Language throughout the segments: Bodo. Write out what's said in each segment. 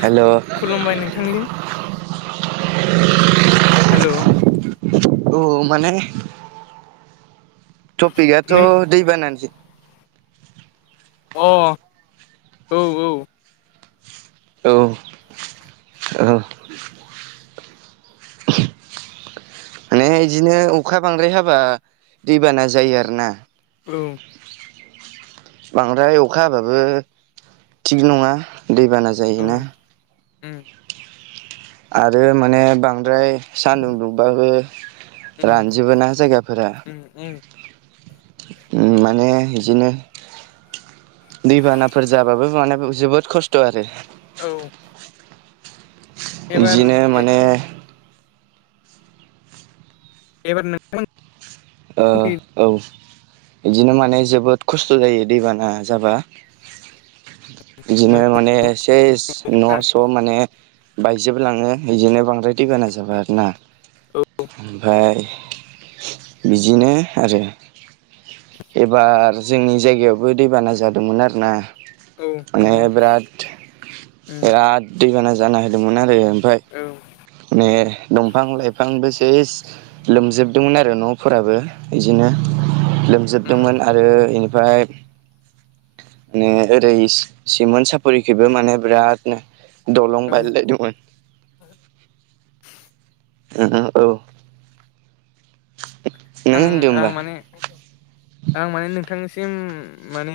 हेल' खुलुमबाय नोंथांनि हेलौ औ माने टपिकआथ' नों दैबानानि ओ औ औ [inaudible] माने बिदिनो अखा बांद्राय हाबा दैबाना जायो आरो ना औ बांद्राय अखा हाबाबो थिग नङा दैबाना जायोना उम आरो माने बांद्राय सानदुं दुंबाबो रानजोबो ना जायगाफोरा ओम ओम ओम माने इदिनो दैबानाफोर जाबाबो माने जोबोद खस्थ' आरो औ एबार बिदिनो माने एबार नोंथां ओ औ बिदिनो माने जोबोद खस्थ' जायो दैबाना जाबा इदिनो माने सेस न'स' माने बायजोबलाङो बिदिनो बांद्राय दै बाना जाबा आरोना औ ओमफ्राय बिदिनो आरो एबार जोंनि जायगायावबो दैबाना जादोंमोन आरो ना औ नंगौ उम बिराद दैबाना जाना होदोंमोन आरो ओमफ्राय औ मे दंफां लाइफां बेसे लोमजोबदोंमोन आरो न'फोराबो बिदिनो उम लोमजोबदोंमोन आरो बेनिफ्राय ने ओरै सि सिमोन साफरिखैबो माने बिराद नो दलं औ बायलायदोंमोन औ आं नों होनदो आं होम्बा माने आं माने नोंथांनिसिम माने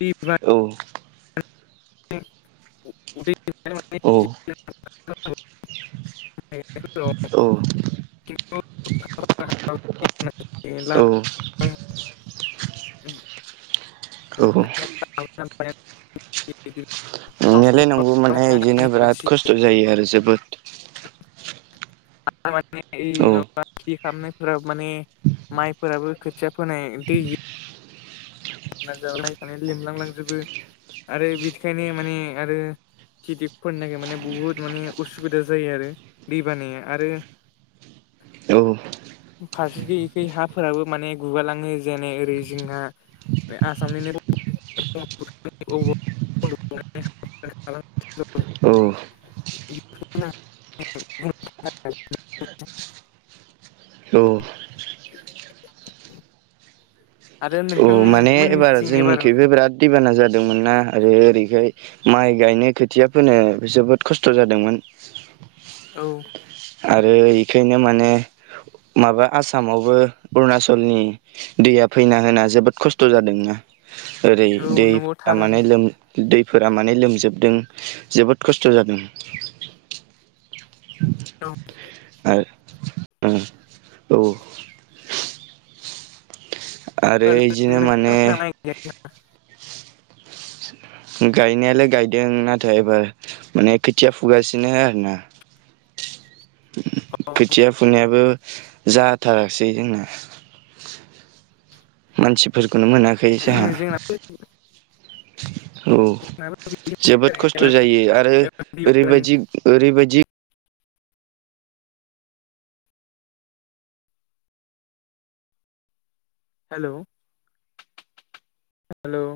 बि बा औ औ [unintelligible] औ एन ला औ औ [unintelligible] नंनायालाय नंगौ माने बिदिनो बिराद खस्थ' जायो आरो जोबोद। म [unintelligible] औ खेथि खालामनायफोराव माने माइफोराबो खोथिया फोनाय दै जाब नायनानै लोमलांलांजोबो आरो बिदिखायनो माने आरो खिथिफोरनि थाखाय माने बुहुत माने उसुबिदा जायो आरो दै बानाया आरो [inaudible] औ फारसेखै एखै हाफोराबो माने गुगालाङो जेने ओरै जोंहा आसामनिनो [unintelligible] [unintelligible] औ औ आरो नों औ माने एबार जोंनिखैबो बिराद दैबाना जादोंमोन ना आरो ओरैखाय माइ गायनो खोथिया फोनो जोबोद खस्थ' जादोंमोन। औ आरो इखायनो माने माबा आसामावबो अरुणाचलनि दैया फैना होना जोबोद खस्थ' जादोंना ओरै औ नंगौ दैफोरा थारानो माने लोम दैफोरा माने लोमजोबदों जोबोद खस्थ' जादों। आरो औ औ आरो बिदिनो माने नोंथांमोना माइ गायाखै नामा? गायनायालाय गायदों नाथाय एबार माने खोथिया फुगासिनो आरो ना खोथिया फुनायाबो जाथारासै जोंना मानसिफोरखौनो मोनाखै खै जोंहा जोंना औ जोबोद खस्थ' हेल' जायो आरो ओरैबायदि ओरैबायदि हेल' हेल'